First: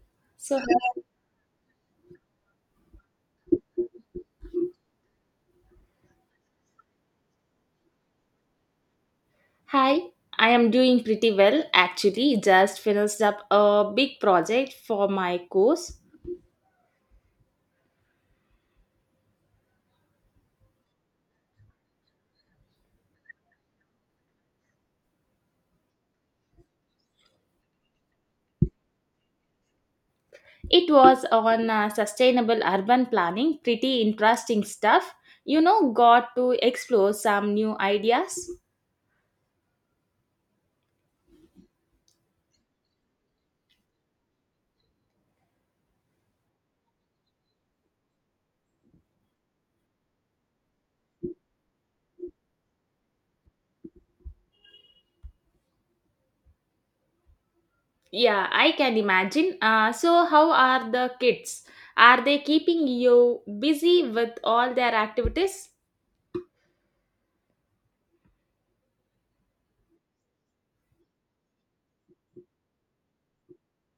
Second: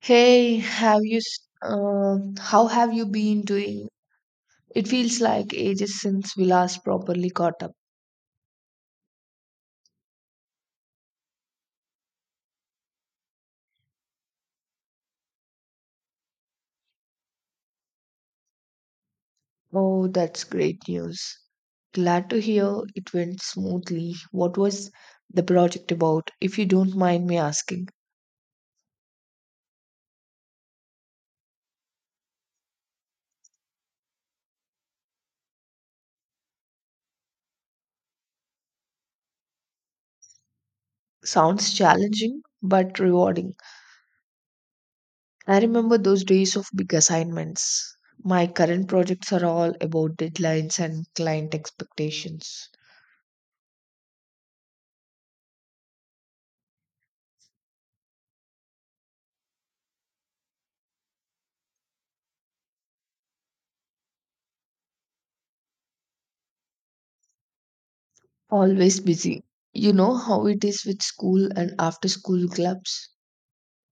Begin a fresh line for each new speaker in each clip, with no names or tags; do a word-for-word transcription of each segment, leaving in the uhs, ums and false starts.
Hey,
So,
have you, s- uh, how have you been doing? It feels like ages since we last properly caught up.
hi, I am doing pretty well actually. Just finished up a big project for my course.
Oh, that's great news. Glad to hear it went smoothly. What was the project about, if you don't mind me asking?
It was on uh, sustainable urban planning, pretty interesting stuff. You know, got to explore some new ideas.
Sounds challenging, but rewarding. I remember those days of big assignments. My current projects are all about deadlines and client expectations.
Yeah, I can imagine. Uh, so, how are the kids? Are they keeping you busy with all their activities?
Always busy. You know how it is with school and after school clubs?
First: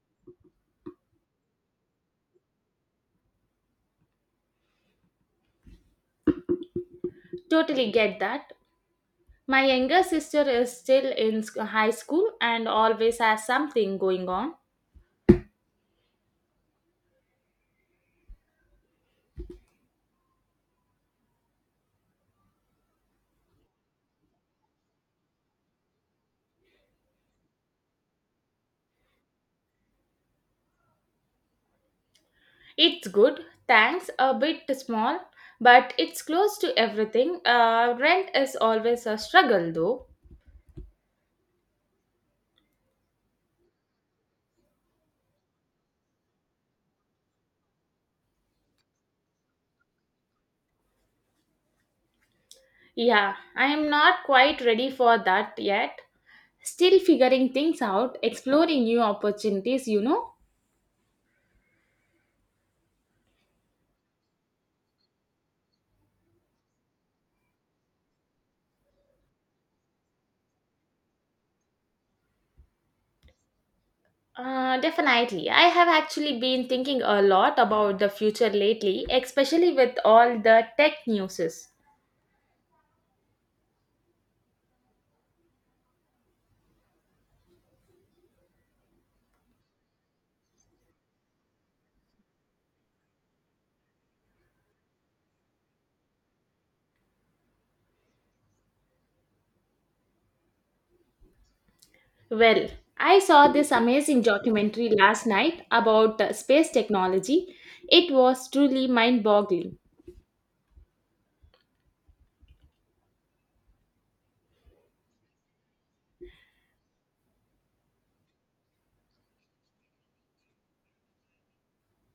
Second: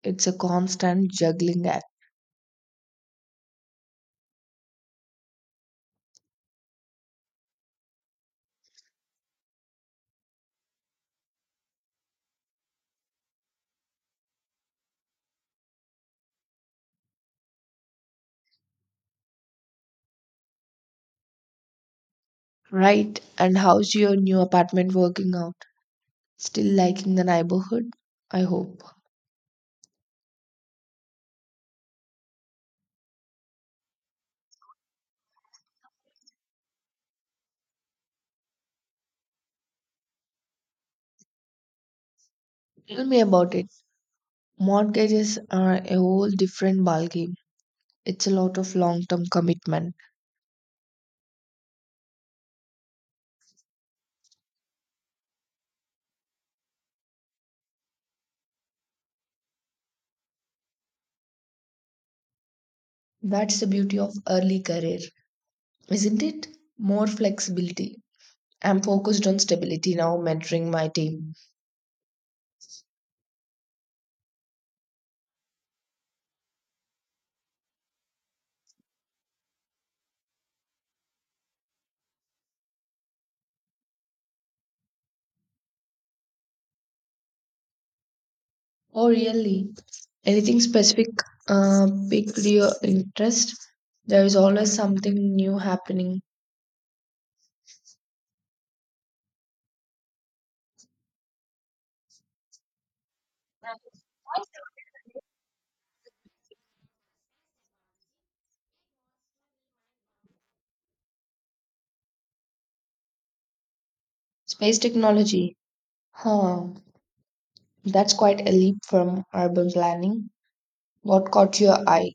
It's a constant juggling act.
Totally get that. My younger sister is still in sc- high school and always has something going on.
Right. And how's your new apartment working out? Still liking the neighborhood? I hope.
It's good, thanks. A bit small, but it's close to everything. Uh, rent is always a struggle, though.
Tell me about it. Mortgages are a whole different ballgame. It's a lot of long term commitment.
Yeah, I am not quite ready for that yet. Still figuring things out, exploring new opportunities, you know?
That's the beauty of early career, isn't it? More flexibility. I'm focused on stability now, mentoring my team.
Uh, definitely. I have actually been thinking a lot about the future lately, especially with all the tech newses.
Oh, really? Anything specific uh, piqued your interest? There is always something new happening.
Well, I saw this amazing documentary last night about uh, space technology. It was truly mind boggling.
Space technology. Huh. That's quite a leap from urban planning. What caught your eye?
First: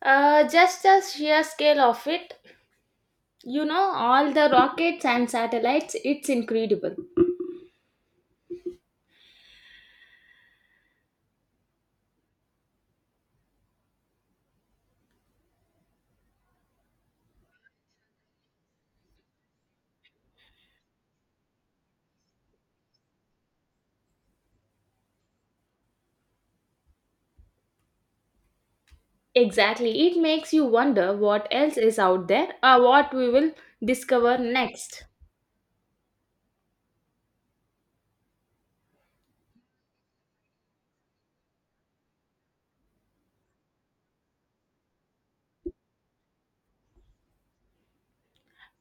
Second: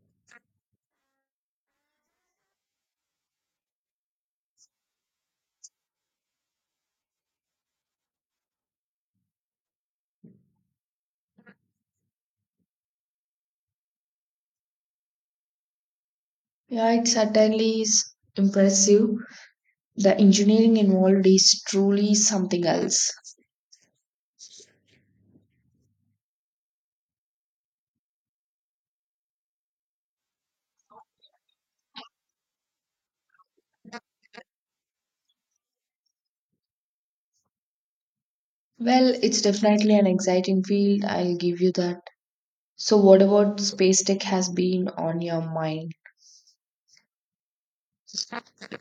Uh, just the sheer scale of it. You know, all the rockets and satellites, it's incredible.
Yeah, it certainly is impressive. The engineering involved is truly something else.
Exactly. It makes you wonder what else is out there or what we will discover next.
Well, it's definitely an exciting field, I'll give you that. So, what about space tech has been on your mind?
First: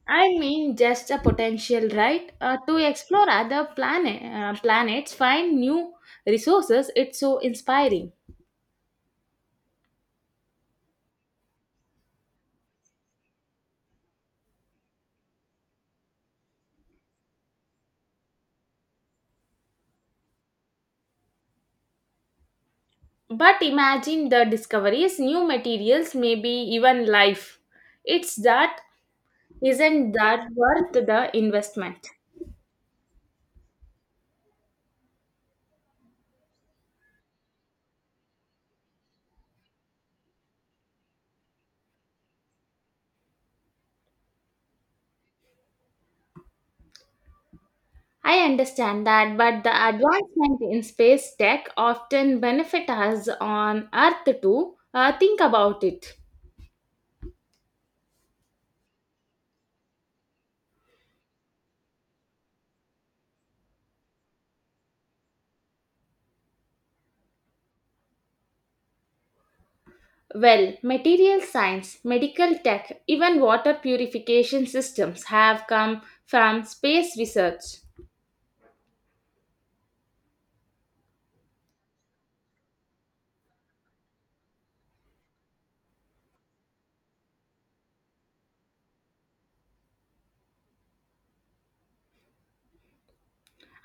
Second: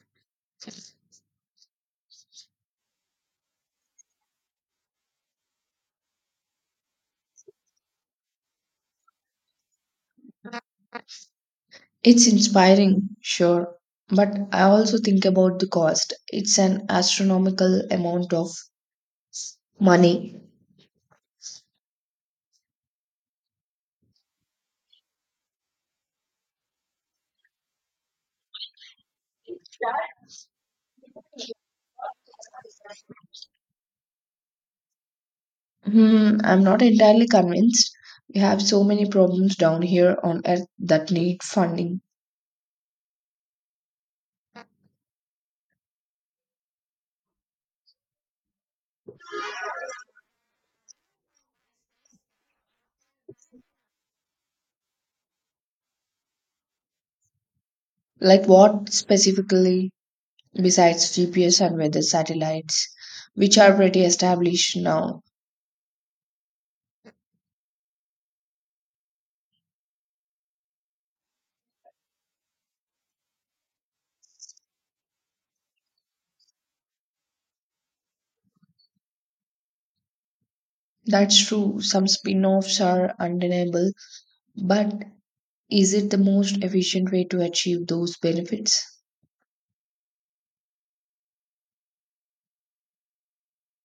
I mean, just a potential, right? Uh, to explore other planet, uh, planets, find new resources, it's so inspiring.
It's inspiring, sure, but I also think about the cost. It's an astronomical amount of money.
But imagine the discoveries, new materials, maybe even life. It's that, isn't that worth the investment?
Hmm, I'm not entirely convinced. We have so many problems down here on Earth that need funding.
I understand that, but the advancement in space tech often benefit us on Earth too. Uh, think about it.
Like what specifically, besides G P S and weather satellites, which are pretty established now?
Well, material science, medical tech, even water purification systems have come from space research.
That's true, some spin offs are undeniable, but is it the most efficient way to achieve those benefits?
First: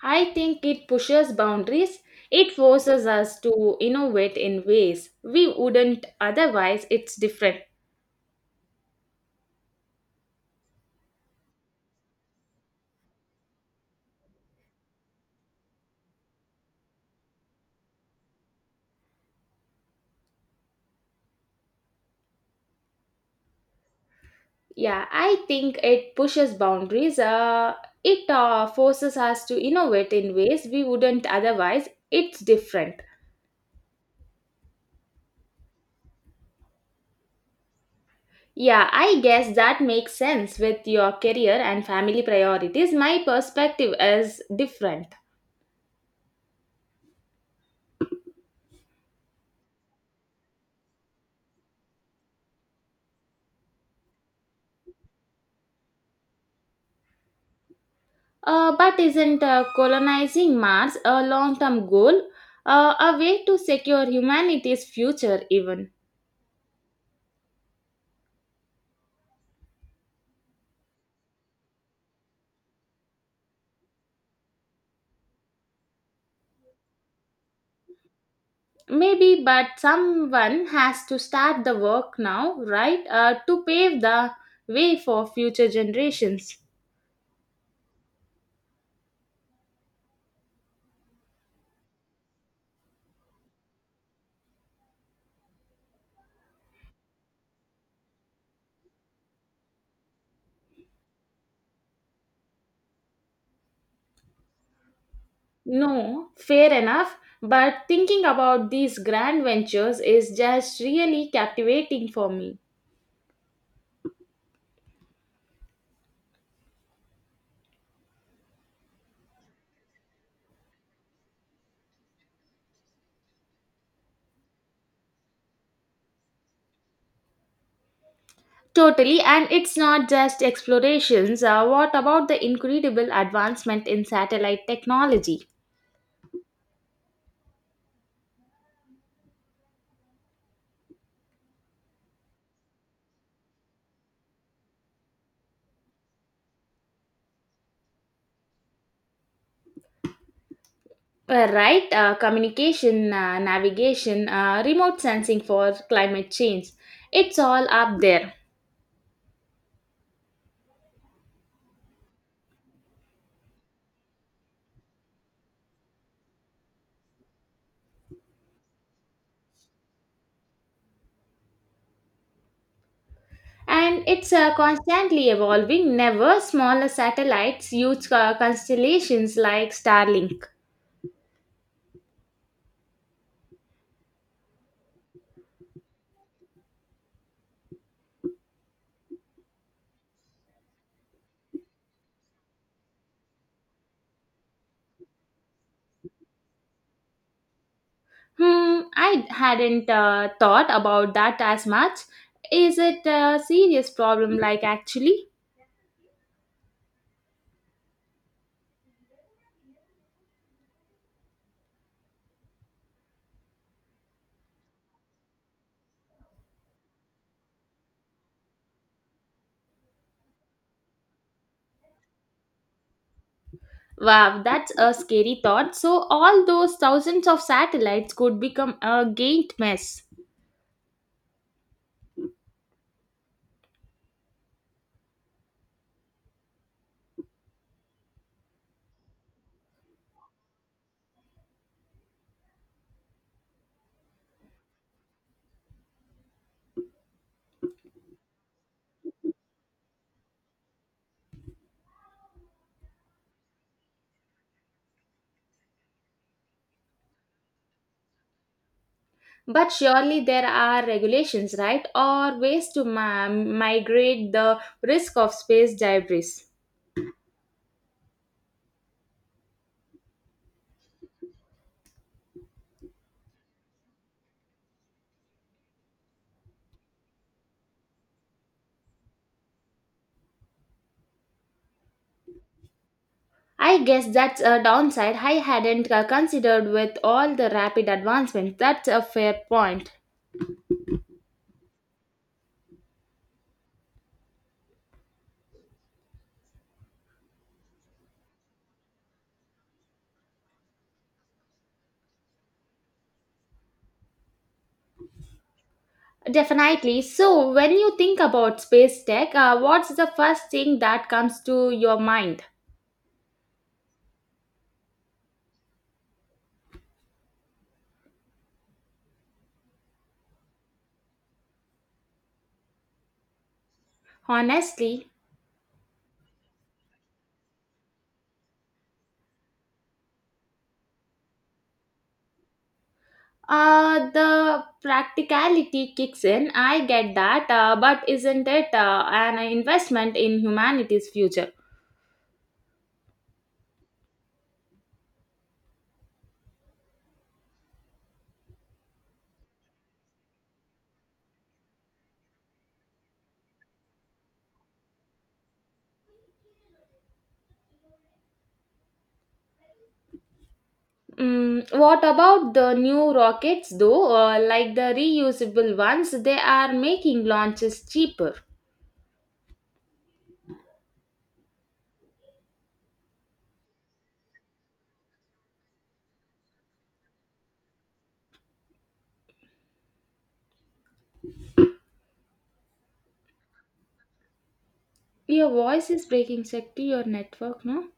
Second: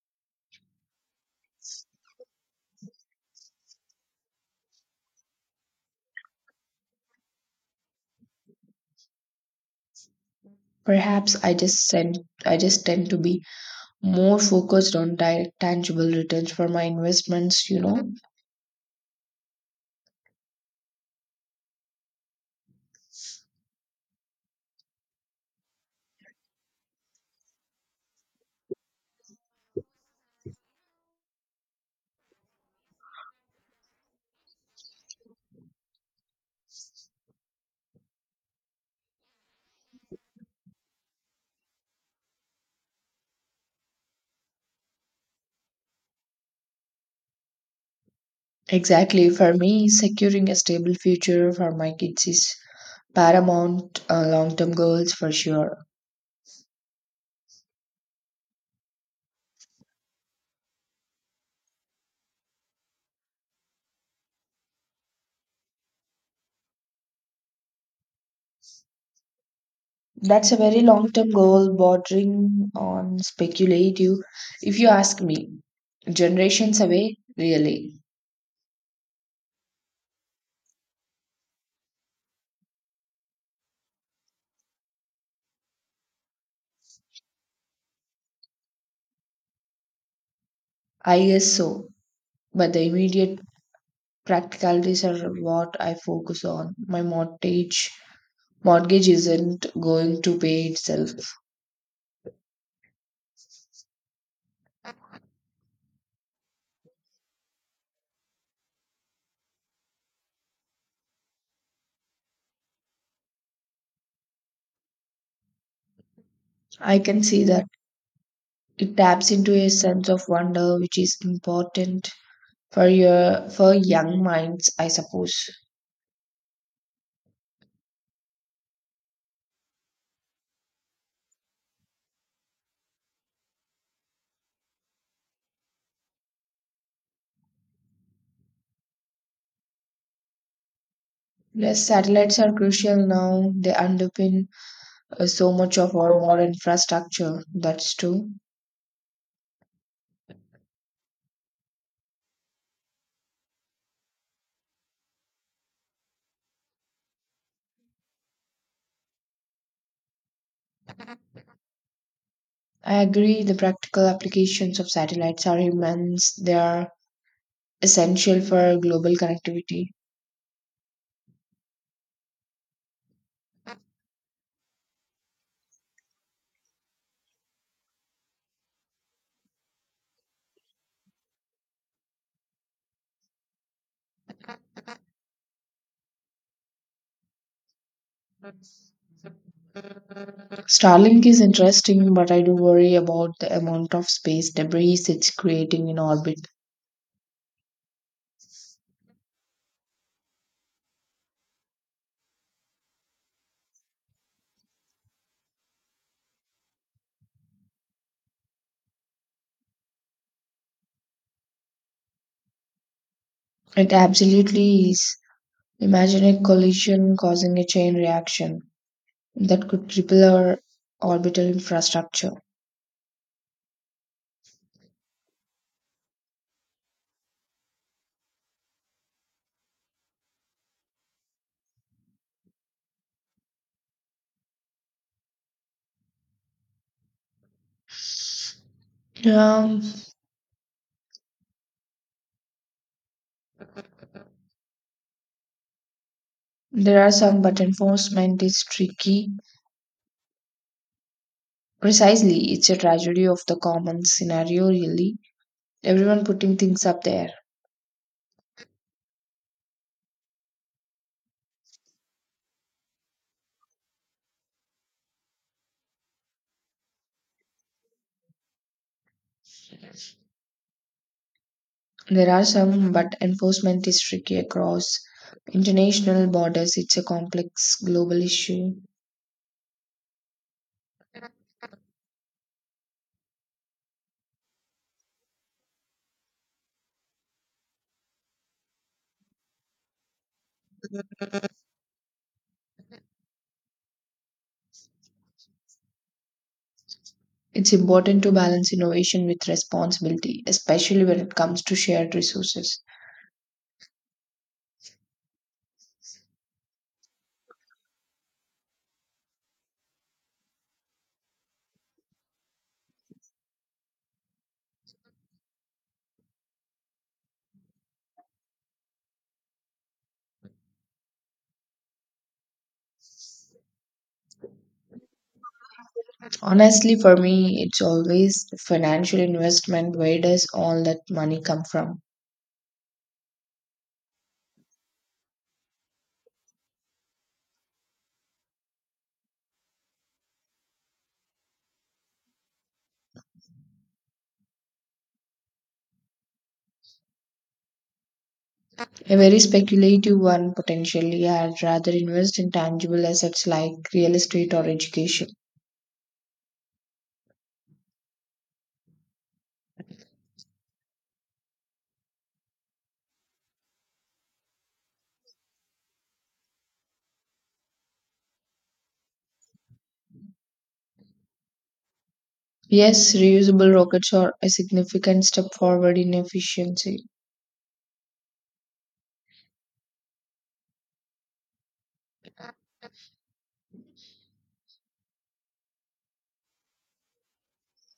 I think it pushes boundaries. It forces us to innovate in ways we wouldn't otherwise. It's different.
Perhaps I just send, I just tend to be more focused on direct tangible returns for my investments, you know.
Yeah, I think it pushes boundaries. Uh, it uh, forces us to innovate in ways we wouldn't otherwise. It's different. Yeah, I guess that makes sense with your career and family priorities. My perspective is different.
Exactly. For me, securing a stable future for my kids is paramount, uh, long-term goals for sure.
Uh, but isn't uh, colonizing Mars a long term goal? Uh, a way to secure humanity's future, even?
That's a very long-term goal bordering on speculative, if you ask me. Generations away, really.
Maybe, but someone has to start the work now, right? Uh, to pave the way for future generations.
I guess so. But the immediate practicalities are what I focus on. My mortgage mortgage isn't going to pay itself.
No, fair enough. But thinking about these grand ventures is just really captivating for me.
I can see that it taps into a sense of wonder which is important for your for young minds, I suppose.
Totally, and it's not just explorations. Uh, what about the incredible advancement in satellite technology?
Yes, satellites are crucial now. They underpin uh, so much of our modern infrastructure. That's true.
Uh, right, uh, communication, uh, navigation, uh, remote sensing for climate change. It's all up there.
I agree. The practical applications of satellites are immense. They are essential for global connectivity.
And it's uh, constantly evolving. Never smaller satellites, huge uh, constellations like Starlink.
Starlink is interesting, but I do worry about the amount of space debris it's creating in orbit.
Hmm, I hadn't uh, thought about that as much. Is it a serious problem, like actually?
It absolutely is. Imagine a collision causing a chain reaction that could cripple our orbital infrastructure.
Wow, that's a scary thought. So, all those thousands of satellites could become a giant mess.
Um, there are some, but enforcement is tricky. Precisely, it's a tragedy of the common scenario, really. Everyone putting things up there.
But surely there are regulations, right? Or ways to ma- migrate the risk of space debris.
There are some, but enforcement is tricky across international borders. It's a complex global issue.
I guess that's a downside I hadn't uh, considered with all the rapid advancements. That's a fair point.
It's important to balance innovation with responsibility, especially when it comes to shared resources.
Definitely. So, when you think about space tech, uh, what's the first thing that comes to your mind? Honestly,
Honestly, for me, it's always financial investment. Where does all that money come from?
uh, the practicality kicks in. I get that, uh, but isn't it uh, an investment in humanity's future?
A very speculative one, potentially. I'd rather invest in tangible assets like real estate or education.
Mm, what about the new rockets though? Uh, like the reusable ones, they are making launches cheaper.
Yes, reusable rockets are a significant step forward in efficiency.
Your voice is breaking, Shakti, your network, no?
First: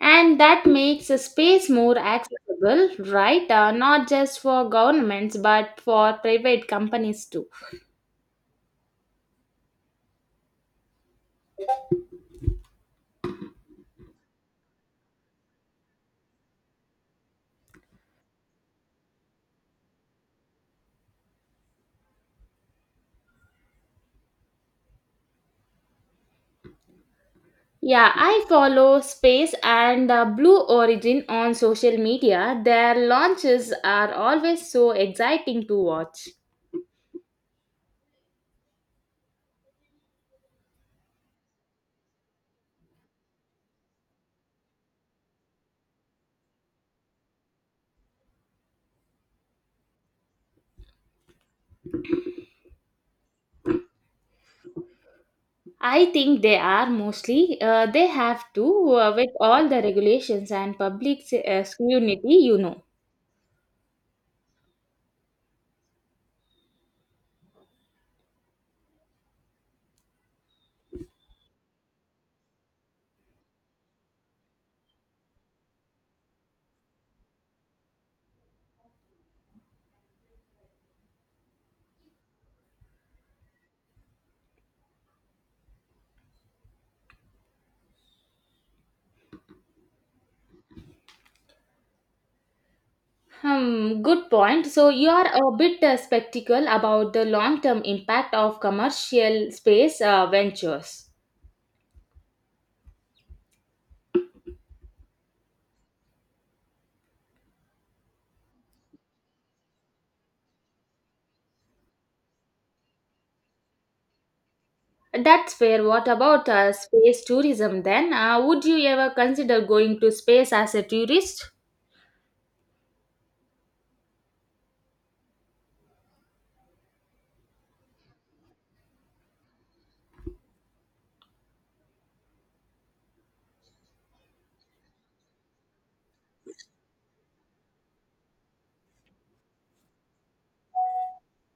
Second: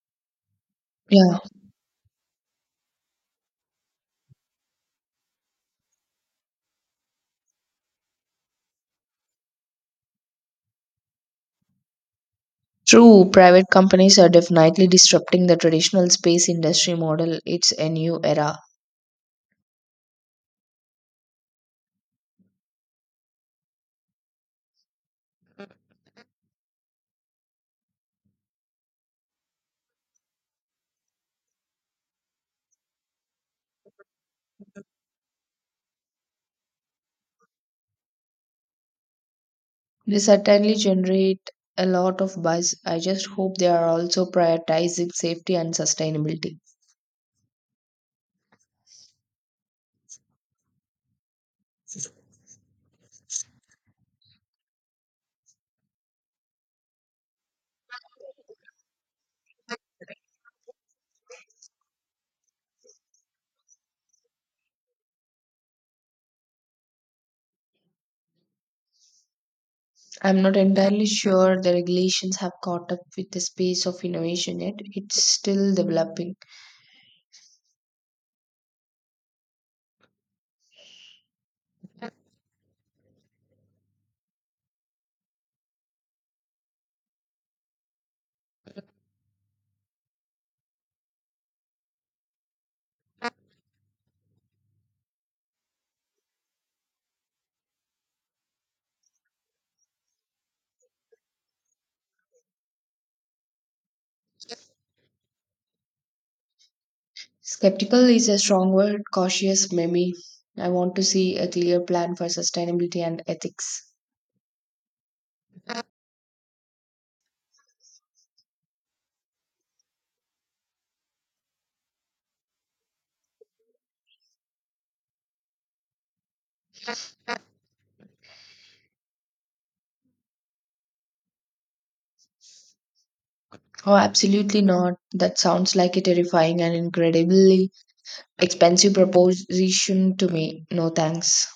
And that makes a
Yeah,
space more accessible, right? Uh, not just for governments, but for private companies too.
true, private companies are definitely disrupting the traditional space industry model. It's a new era.
Yeah, I follow Space and uh, Blue Origin on social media. Their launches are always so exciting to watch.
They certainly generate a lot of buzz. I just hope they are also prioritizing safety and sustainability.
I think they are mostly. Uh, they have to uh, with all the regulations and public s- uh, scrutiny, you know.
I'm not entirely sure the regulations have caught up with the space of innovation yet. It's still developing.
Hmm, good point. So you are a bit uh, skeptical about the long-term impact of commercial space uh, ventures.
Skeptical is a strong word, cautious maybe. I want to see a clear plan for sustainability and ethics.
That's fair. What about uh, space tourism then? Uh, would you ever consider going to space as a tourist?
Oh, absolutely not. That sounds like a terrifying and incredibly expensive proposition to me. No thanks.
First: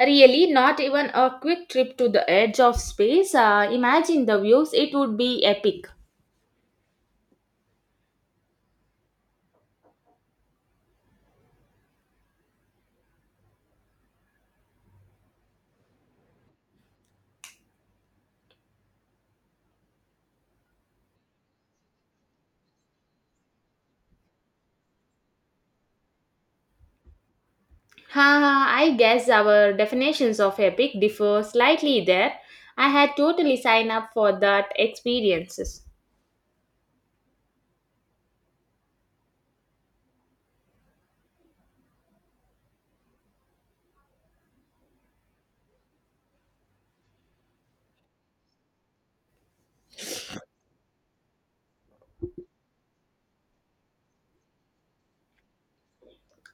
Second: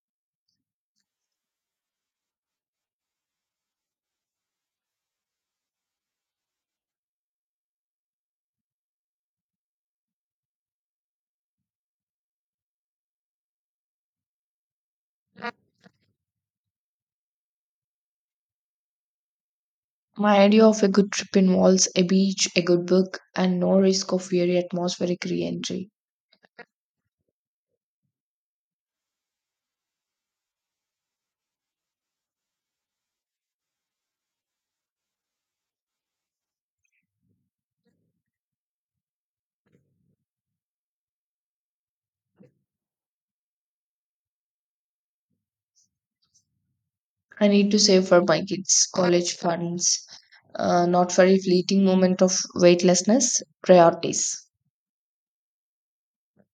Really, not even a quick trip to the edge of space. Uh, imagine the views. It would be epic.
My idea of a good trip involves a beach, a good book, and no risk of weary atmospheric re entry.
Haha, I guess our definitions of epic differ slightly there. I had totally signed up for that experiences.
I need to save for my kids' college funds, uh, not for a fleeting moment of weightlessness. Priorities.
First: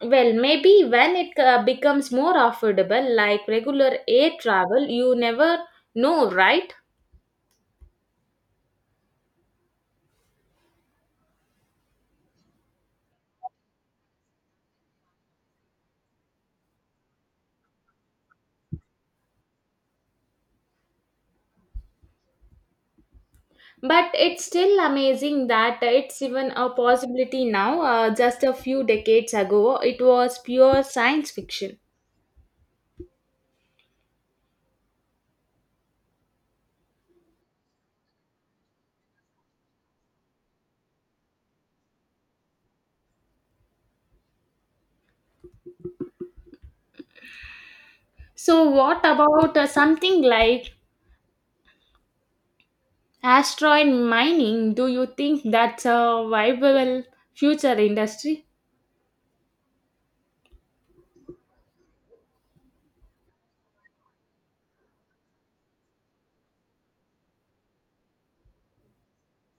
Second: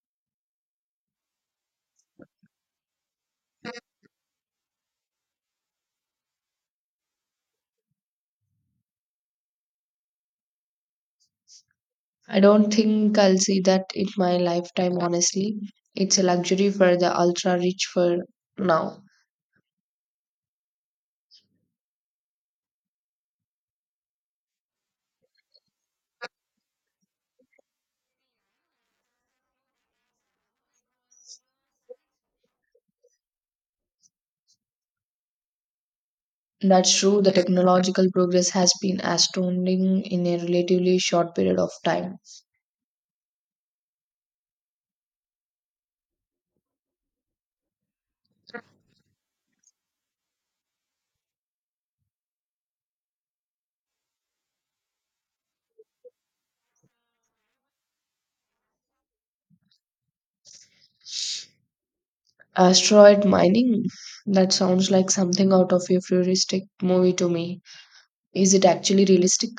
Well, maybe when it uh, becomes more affordable, like regular air travel, you never know, right?
I don't think I'll see that in my lifetime, honestly. It's a luxury for the ultra rich for now.
But it's still amazing that it's even a possibility now. Uh, just a few decades ago, it was pure science fiction.
That's true, the technological progress has been astounding in a relatively short period of time.
So, what about uh, something like asteroid mining, do you think that's a viable future industry?
Asteroid mining? That sounds like something out of a futuristic movie to me. Is it actually realistic?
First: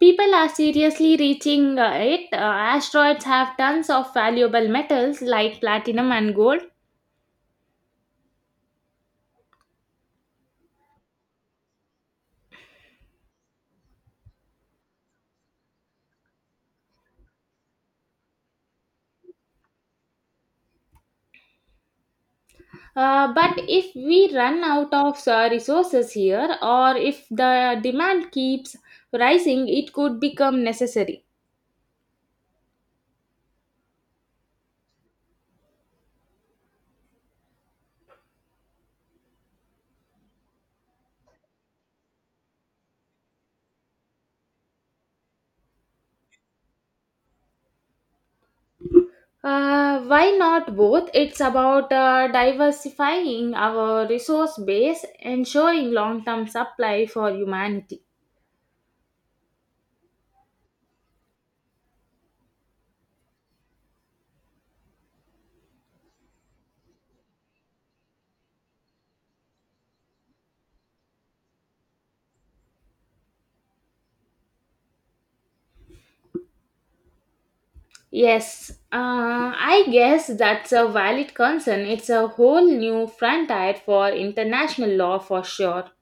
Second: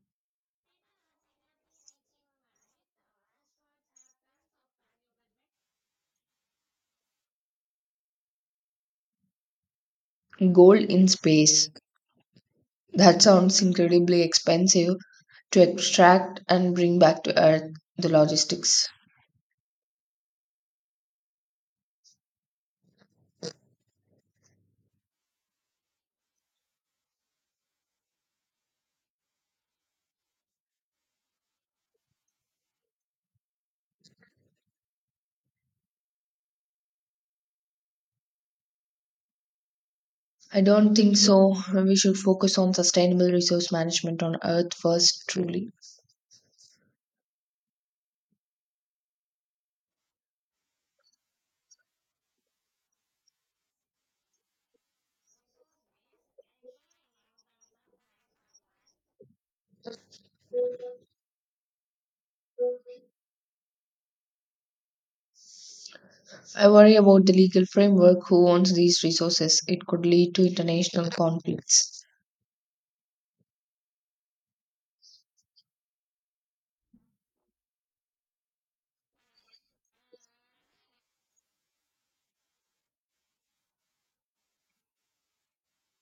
People are seriously reaching uh, it. Uh, asteroids have tons of valuable metals like platinum and gold.
Gold in space. That sounds incredibly expensive to extract and bring back to Earth. The logistics.
Uh, but if we run out of uh, resources here, or if the demand keeps rising, it could become necessary.
I don't think so. We should focus on sustainable resource management on Earth first, truly.
Uh, why not both? It's about uh, diversifying our resource base, ensuring long term supply for humanity.
I worry about the legal framework who owns these resources. It could lead to international conflicts.
Yes, uh, I guess that's a valid concern. It's a whole new frontier for international law for sure.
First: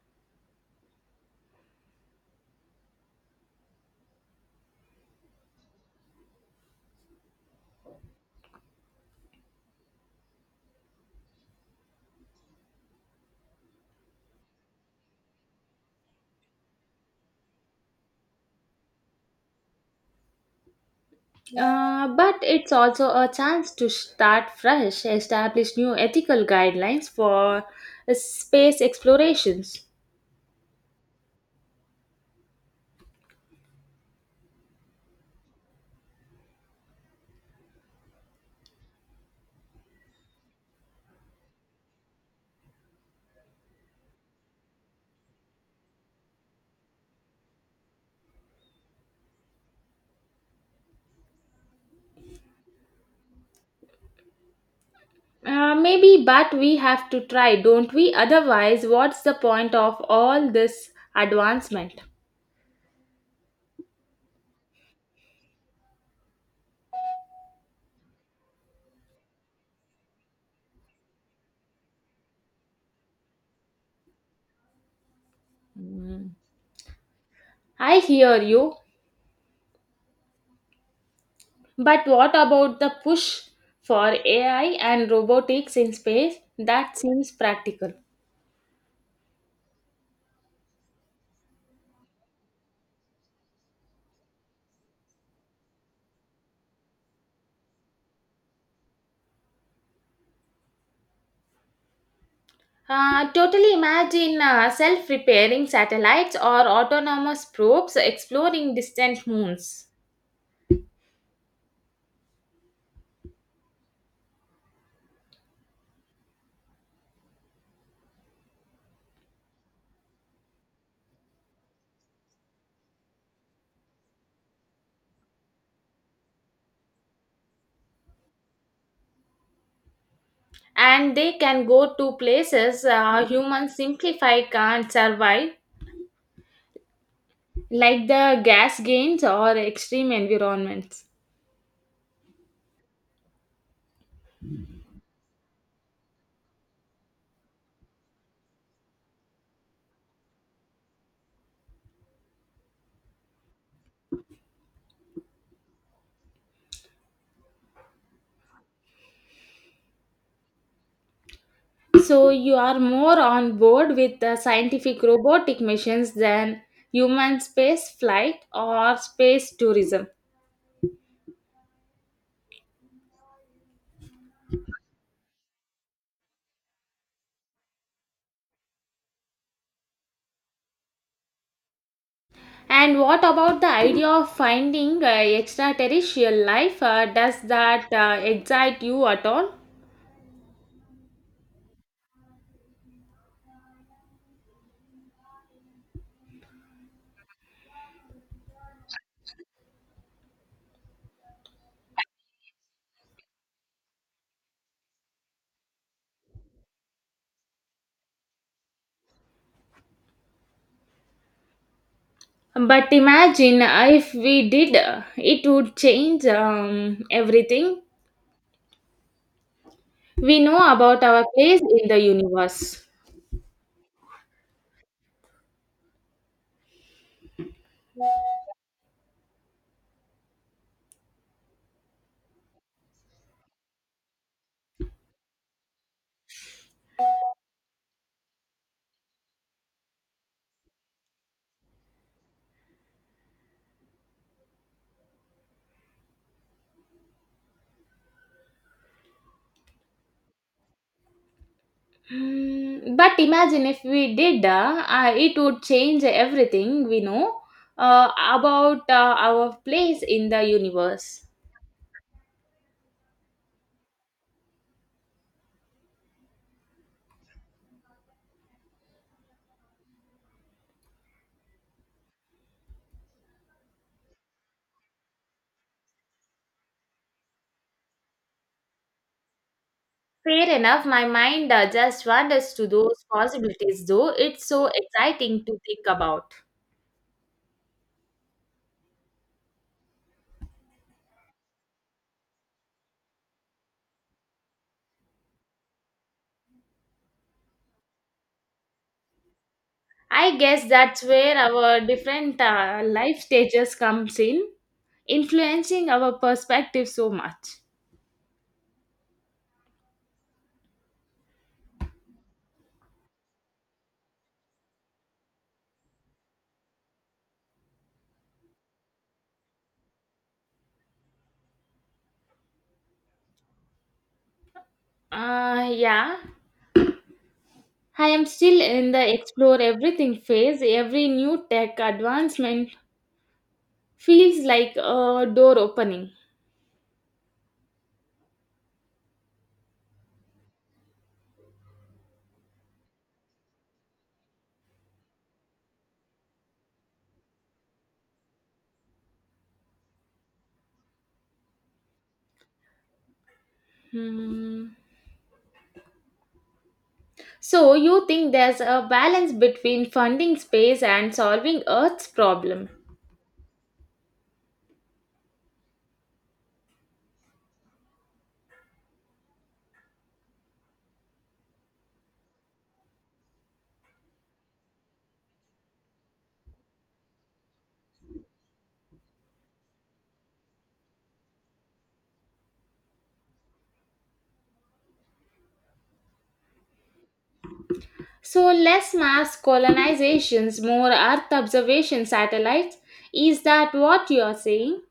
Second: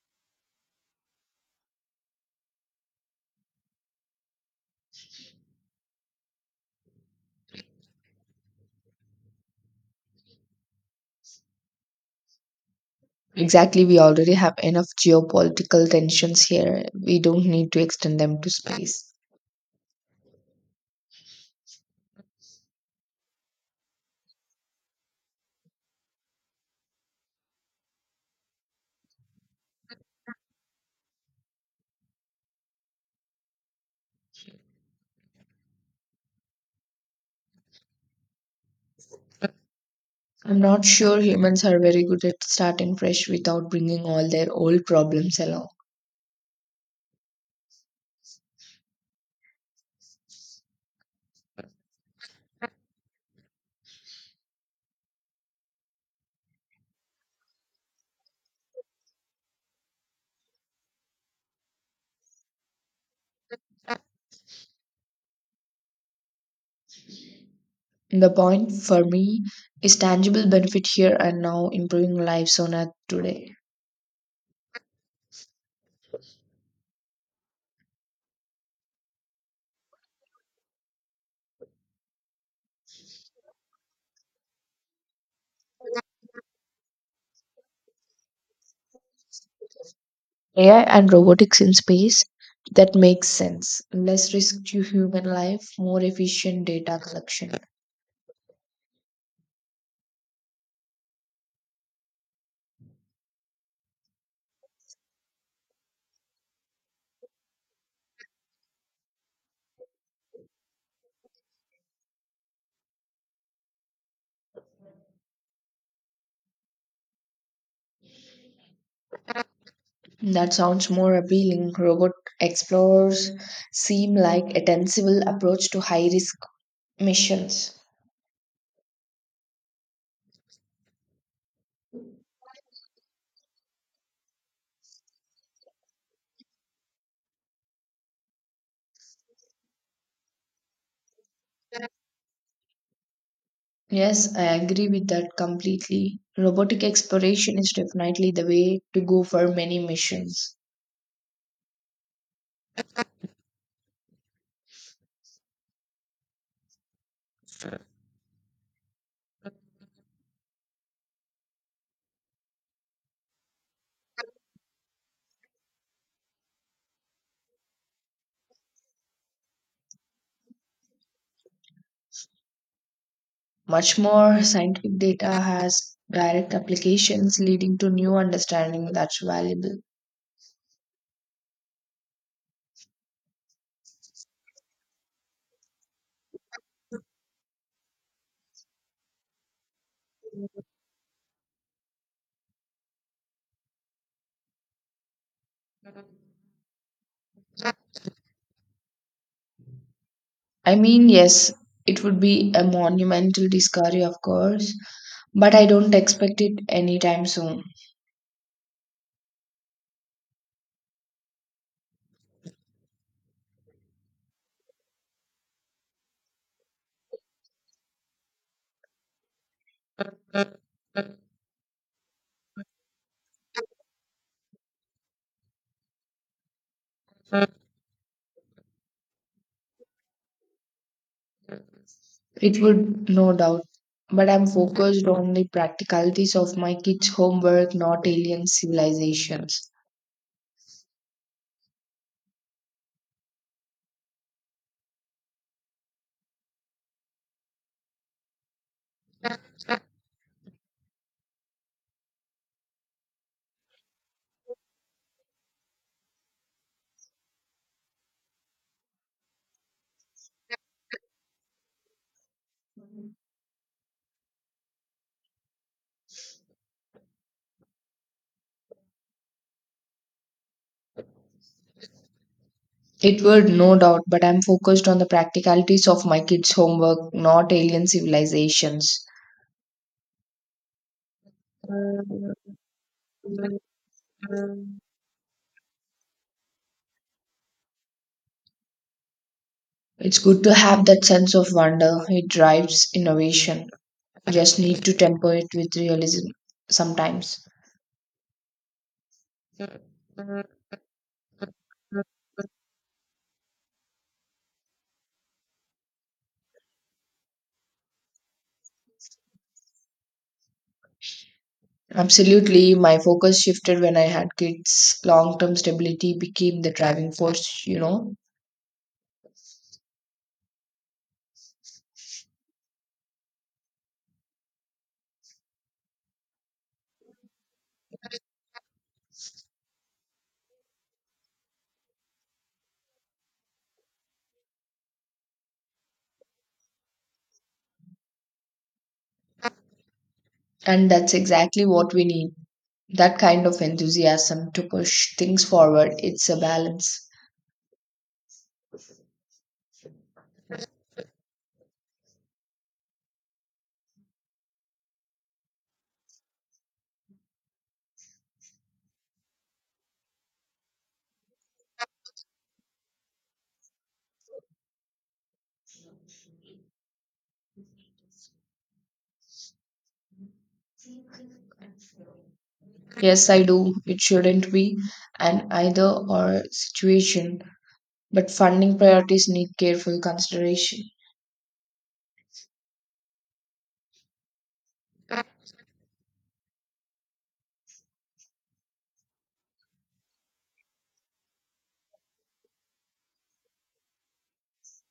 Exactly, we already have enough geopolitical tensions here. We don't need to extend them to space.
Uh, but it's also a chance to start fresh, establish new ethical guidelines for uh, space explorations.
I'm not sure humans are very good at starting fresh without bringing all their old problems along.
Uh, maybe, but we have to try, don't we? Otherwise, what's the point of all this advancement?
The point for me is tangible benefit here and now improving lives on Earth today.
I hear you. But what about the push for A I and robotics in space? That seems practical.
A I and robotics in space, that makes sense. Less risk to human life, more efficient data collection.
Uh, totally imagine uh, self repairing satellites or autonomous probes exploring distant moons.
That sounds more appealing. Robot explorers seem like a sensible approach to high risk missions.
And they can go to places uh, humans simplified can't survive, like the gas gains or extreme environments.
Yes, I agree with that completely. Robotic exploration is definitely the way to go for many missions.
So you are more on board with the scientific robotic missions than human space flight or space tourism.
Much more scientific data has direct applications leading to new understanding that's valuable.
And what about the idea of finding uh, extraterrestrial life? Uh, does that uh, excite you at all?
I mean, yes, it would be a monumental discovery, of course, but I don't expect it anytime soon.
But imagine uh, if we did, uh, it would change um, everything we know about our place in the universe.
It would, no doubt. But I'm focused on the practicalities of my kids' homework, not alien civilizations.
Mm, but imagine if we did, uh, uh, it would change everything we know uh, about uh, our place in the universe.
It would, no doubt, but I'm focused on the practicalities of my kids' homework, not alien civilizations.
Fair enough, my mind uh, just wanders to those possibilities, though it's so exciting to think about.
It's good to have that sense of wonder. It drives innovation. Just need to temper it with realism sometimes.
I guess that's where our different uh, life stages comes in, influencing our perspective so much.
Absolutely, my focus shifted when I had kids. Long term stability became the driving force, you know,
Uh, yeah. I am still in the explore everything phase. Every new tech advancement feels like a door opening.
and that's exactly what we need, that kind of enthusiasm to push things forward. It's a balance.
Hmm. So, you think there's a balance between funding space and solving Earth's problem?
Yes, I do. It shouldn't be an either or situation, but funding priorities need careful consideration.
So, less mass colonizations, more Earth observation satellites. Is that what you are saying?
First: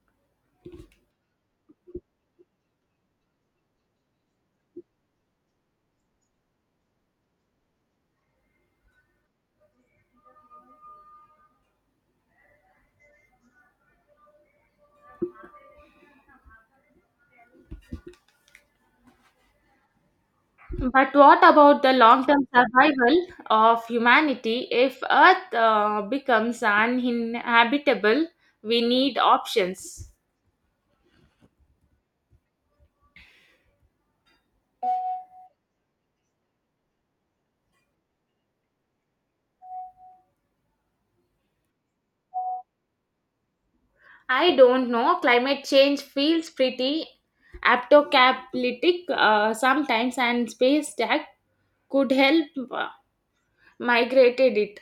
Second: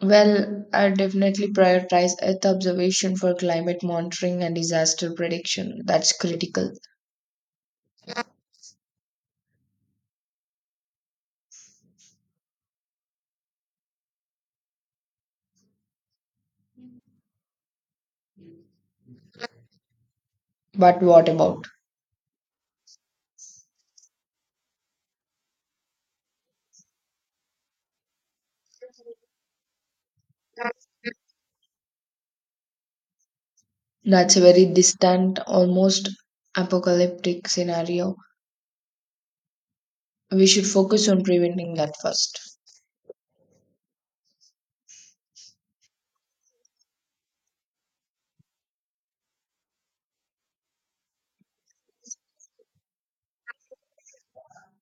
Well, I definitely prioritize Earth observation for climate monitoring and disaster prediction. That's critical. But
But
what
what
about?
about the long term survival of humanity if Earth uh, becomes uninhabitable? We need options.
That's a very distant, almost apocalyptic scenario. We should focus on preventing that first.
I don't know. Climate change feels pretty apocalyptic uh, sometimes, and space tech could help uh, migrated it.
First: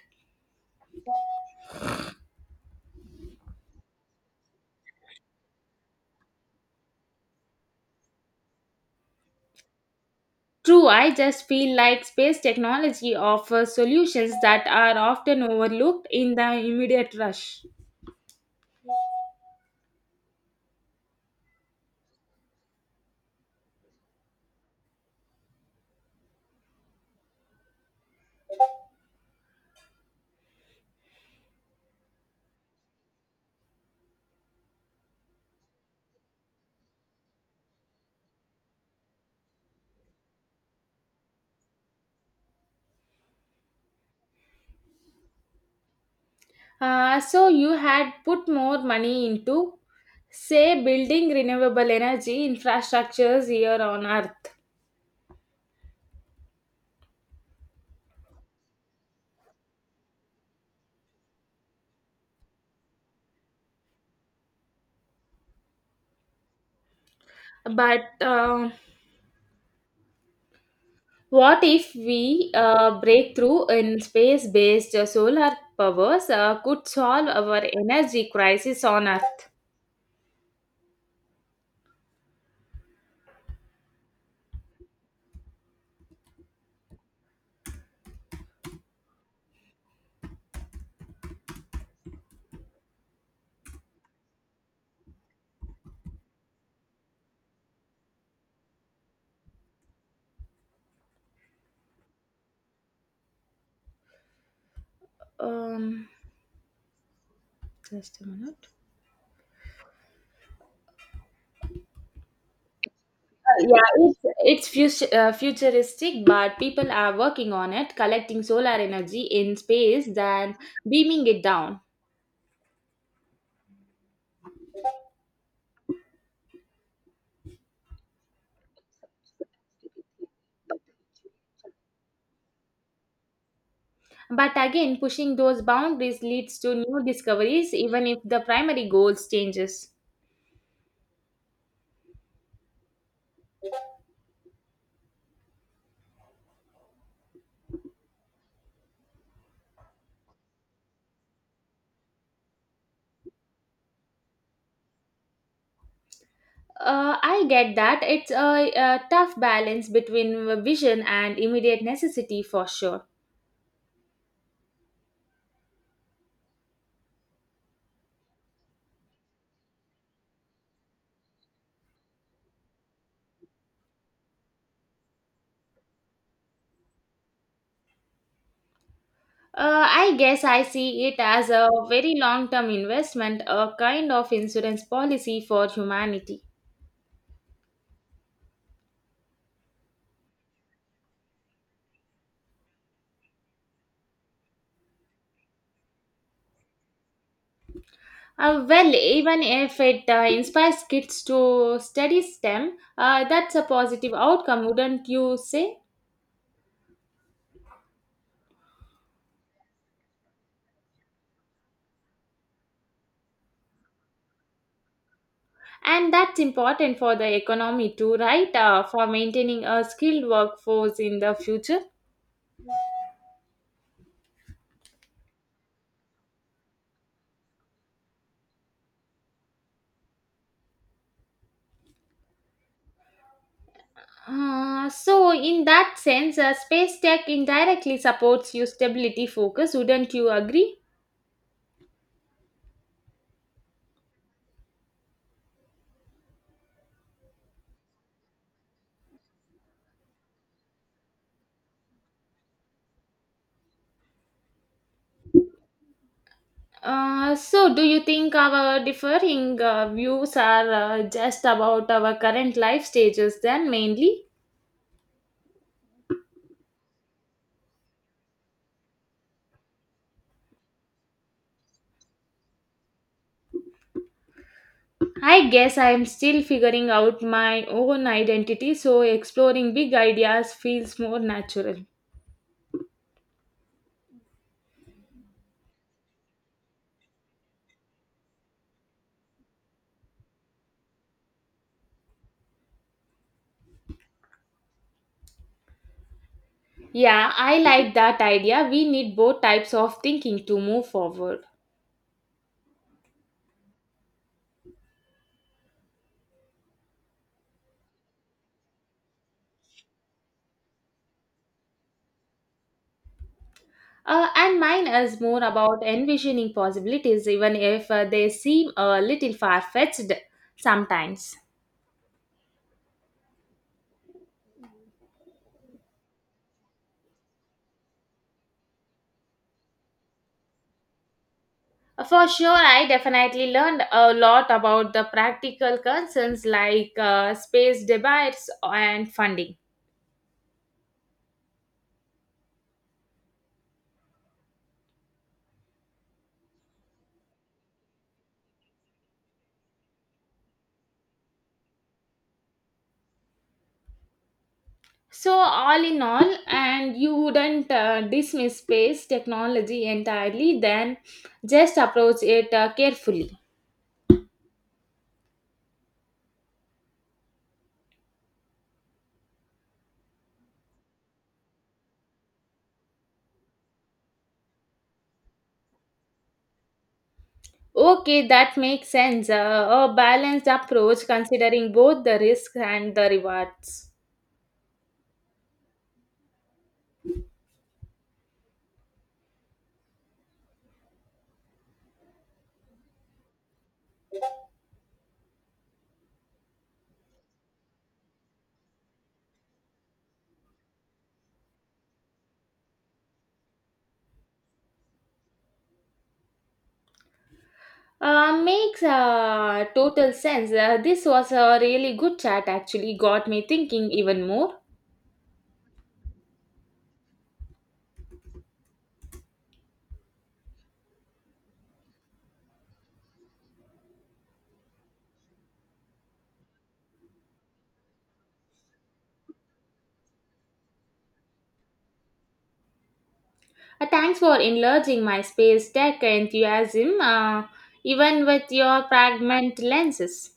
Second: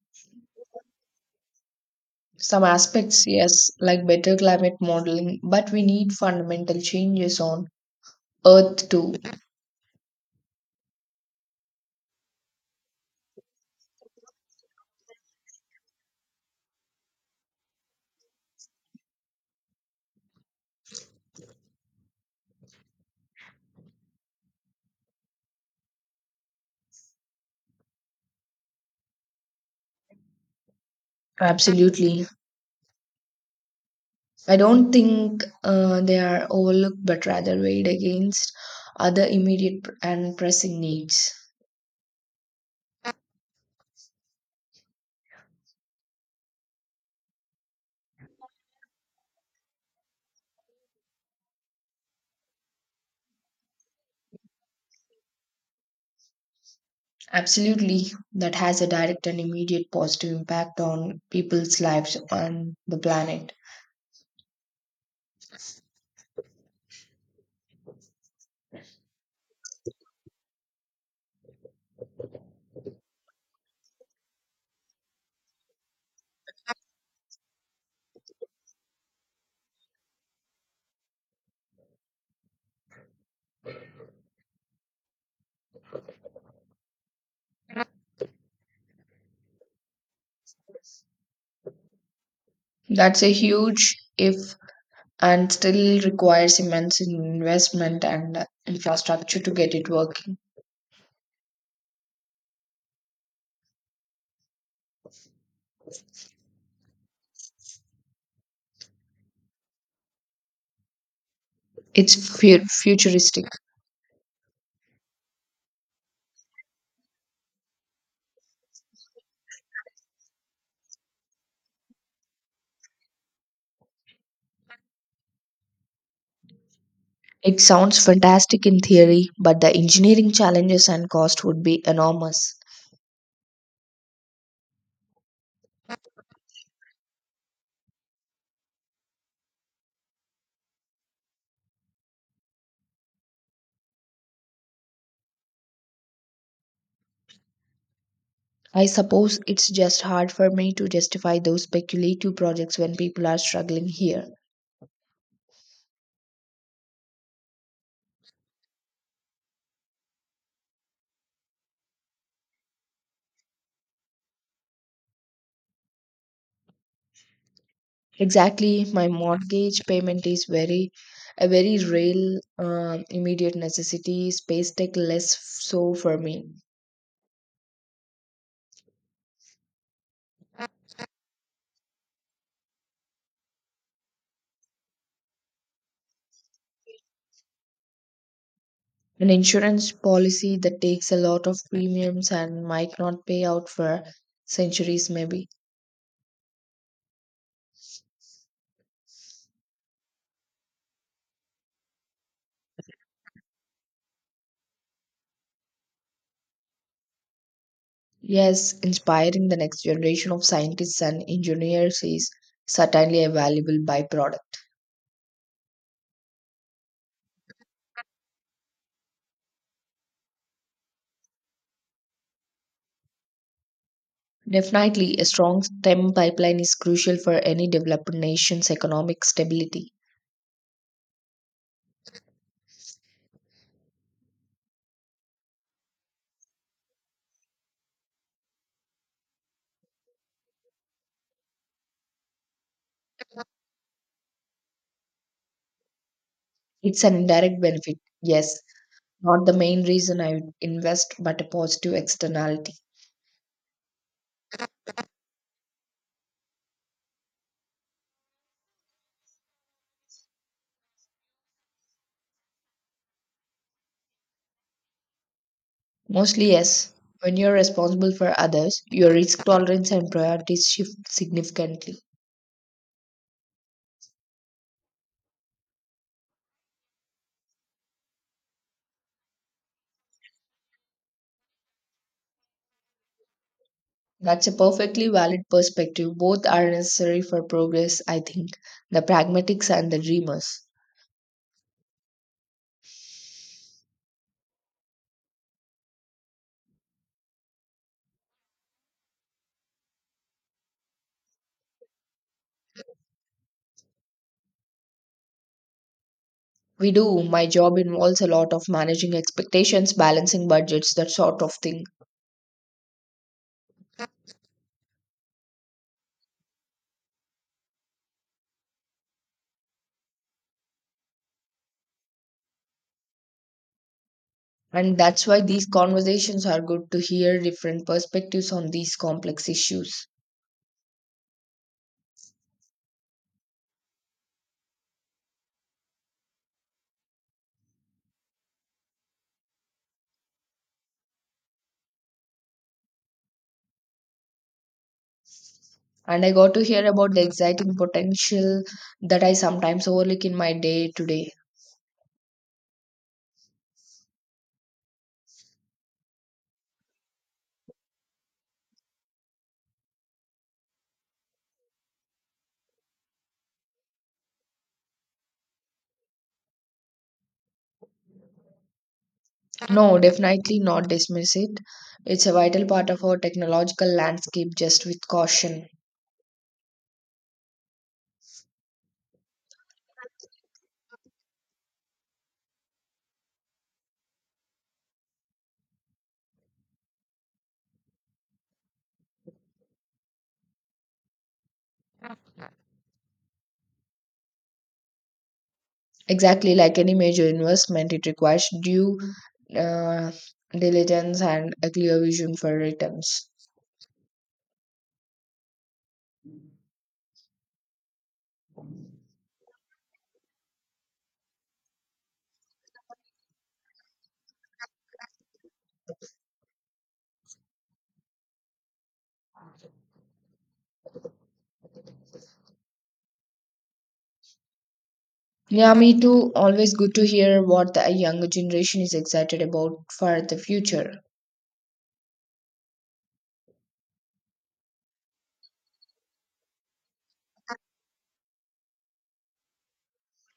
Some aspects, yes, like better climate modeling, but we need fundamental changes on Earth too.
True, I just feel like space technology offers solutions that are often overlooked in the immediate rush.
Absolutely. I don't think uh, they are overlooked, but rather weighed against other immediate and pressing needs.
Uh, so you had put more money into, say, building renewable energy infrastructures here on Earth,
Absolutely, that has a direct and immediate positive impact on people's lives and the planet.
but. Uh, What if we uh, breakthrough in space-based solar powers uh, could solve our energy crisis on Earth?
That's a huge if and still requires immense investment and uh, infrastructure to get it working.
Um, Just a minute.
It's fu- futuristic.
Uh, yeah, it's, it's futu- uh, futuristic, but people are working on it, collecting solar energy in space, then beaming it down.
It sounds fantastic in theory, but the engineering challenges and cost would be enormous.
But again, pushing those boundaries leads to new discoveries, even if the primary goals changes.
I suppose it's just hard for me to justify those speculative projects when people are struggling here.
Uh, I get that. It's a, a tough balance between vision and immediate necessity for sure.
Exactly, my mortgage payment is very a very real, uh, immediate necessity, space tech less so for me.
Uh, I guess I see it as a very long term investment, a kind of insurance policy for humanity.
An insurance policy that takes a lot of premiums and might not pay out for centuries, maybe.
Uh, well, even if it uh, inspires kids to study STEM, uh, that's a positive outcome, wouldn't you say?
Yes, inspiring the next generation of scientists and engineers is certainly a valuable byproduct.
And that's important for the economy too, right? Uh, for maintaining a skilled workforce in the future.
Definitely, a strong STEM pipeline is crucial for any developed nation's economic stability.
Uh, so in that sense, uh, space tech indirectly supports your stability focus, wouldn't you agree?
It's an indirect benefit, yes, not the main reason I would invest, but a positive externality.
Uh, so do you think our differing uh, views are uh, just about our current life stages then mainly?
Mostly, yes. When you're responsible for others, your risk tolerance and priorities shift significantly.
I guess I am still figuring out my own identity, so exploring big ideas feels more natural.
That's a perfectly valid perspective. Both are necessary for progress, I think. The pragmatics and the dreamers.
Yeah, I like that idea. We need both types of thinking to move forward.
We do. My job involves a lot of managing expectations, balancing budgets, that sort of thing.
Uh, and mine is more about envisioning possibilities, even if uh, they seem a little far fetched sometimes.
And that's why these conversations are good to hear different perspectives on these complex issues.
Uh, For sure, I definitely learned a lot about the practical concerns like uh, space debates and funding.
And I got to hear about the exciting potential that I sometimes overlook in my day to day.
So, all in all, and you wouldn't uh, dismiss space technology entirely, then just approach it uh, carefully.
No, definitely not dismiss it. It's a vital part of our technological landscape, just with caution.
Okay, that makes sense. Uh, a balanced approach considering both the risks and the rewards.
Exactly, like any major investment, it requires due uh, diligence and a clear vision for returns.
Uh, makes uh, total sense. Uh, this was a really good chat, actually, got me thinking even more.
Yeah, me too. Always good to hear what the younger generation is excited about for the future.
Uh, thanks for enlarging my space tech enthusiasm, uh, even with your fragment lenses.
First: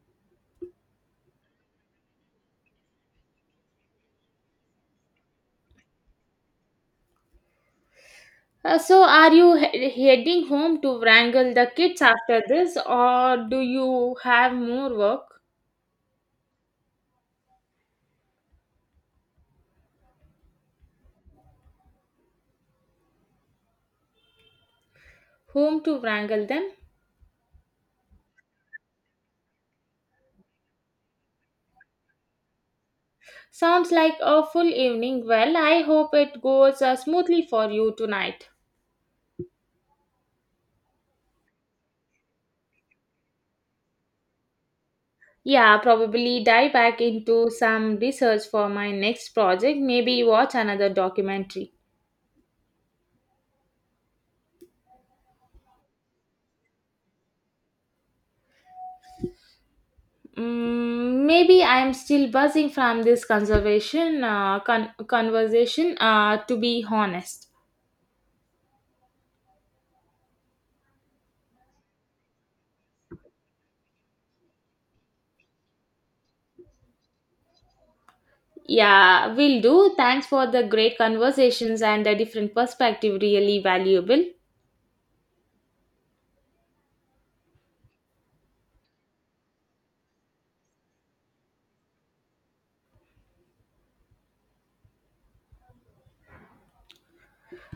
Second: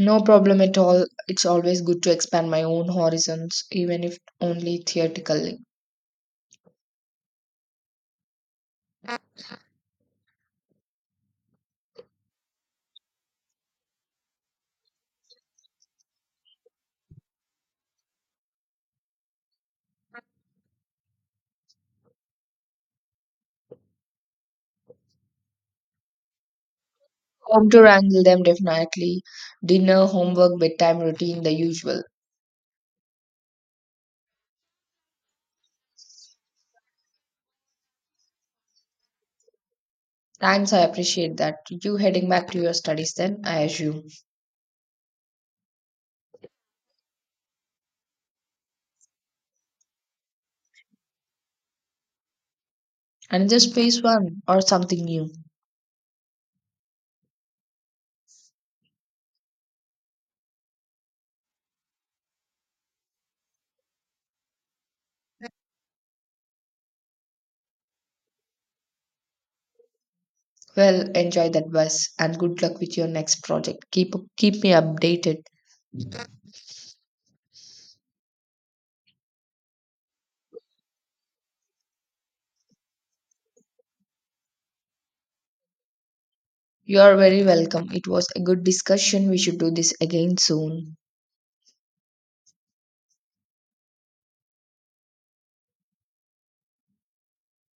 No problem at all. It's always good to expand my own horizons, even if only theoretically.
Uh, so, are you he- heading home to wrangle the kids after this, or do you have more work home to wrangle them?
Wrangle them definitely. Dinner, homework, bedtime routine, the usual.
Sounds like a full evening. Well, I hope it goes uh, smoothly for you tonight.
Thanks, I appreciate that. You heading back to your studies then, I assume.
Yeah, probably dive back into some research for my next project. Maybe watch another documentary.
And just phase one or something new.
Mm, maybe I'm still buzzing from this conservation uh, con- conversation, uh, to be honest.
Well, enjoy that bus and good luck with your next project. Keep keep me updated.
Yeah, will do. Thanks for the great conversations and the different perspective. Really valuable.
You are very welcome. It was a good discussion. We should do this again soon.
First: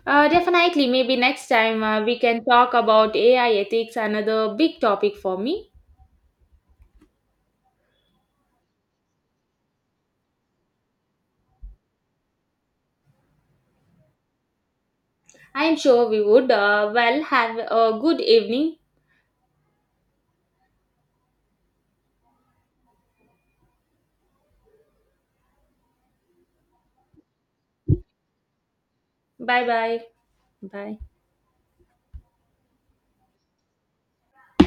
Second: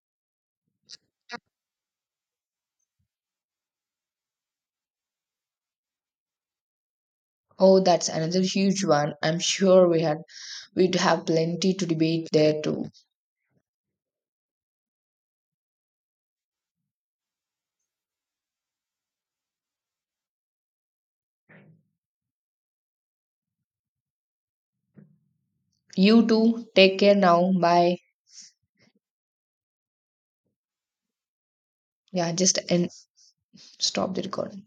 Uh, definitely, maybe next time uh, we can talk about A I ethics, another big topic for me.
Oh, that's another huge one. I'm sure we had we'd have plenty to debate there too.
I am sure we would. Uh, well, have a good evening.
You too. Take care now. Bye.
Bye bye. Bye.
Yeah, just end. Stop the recording.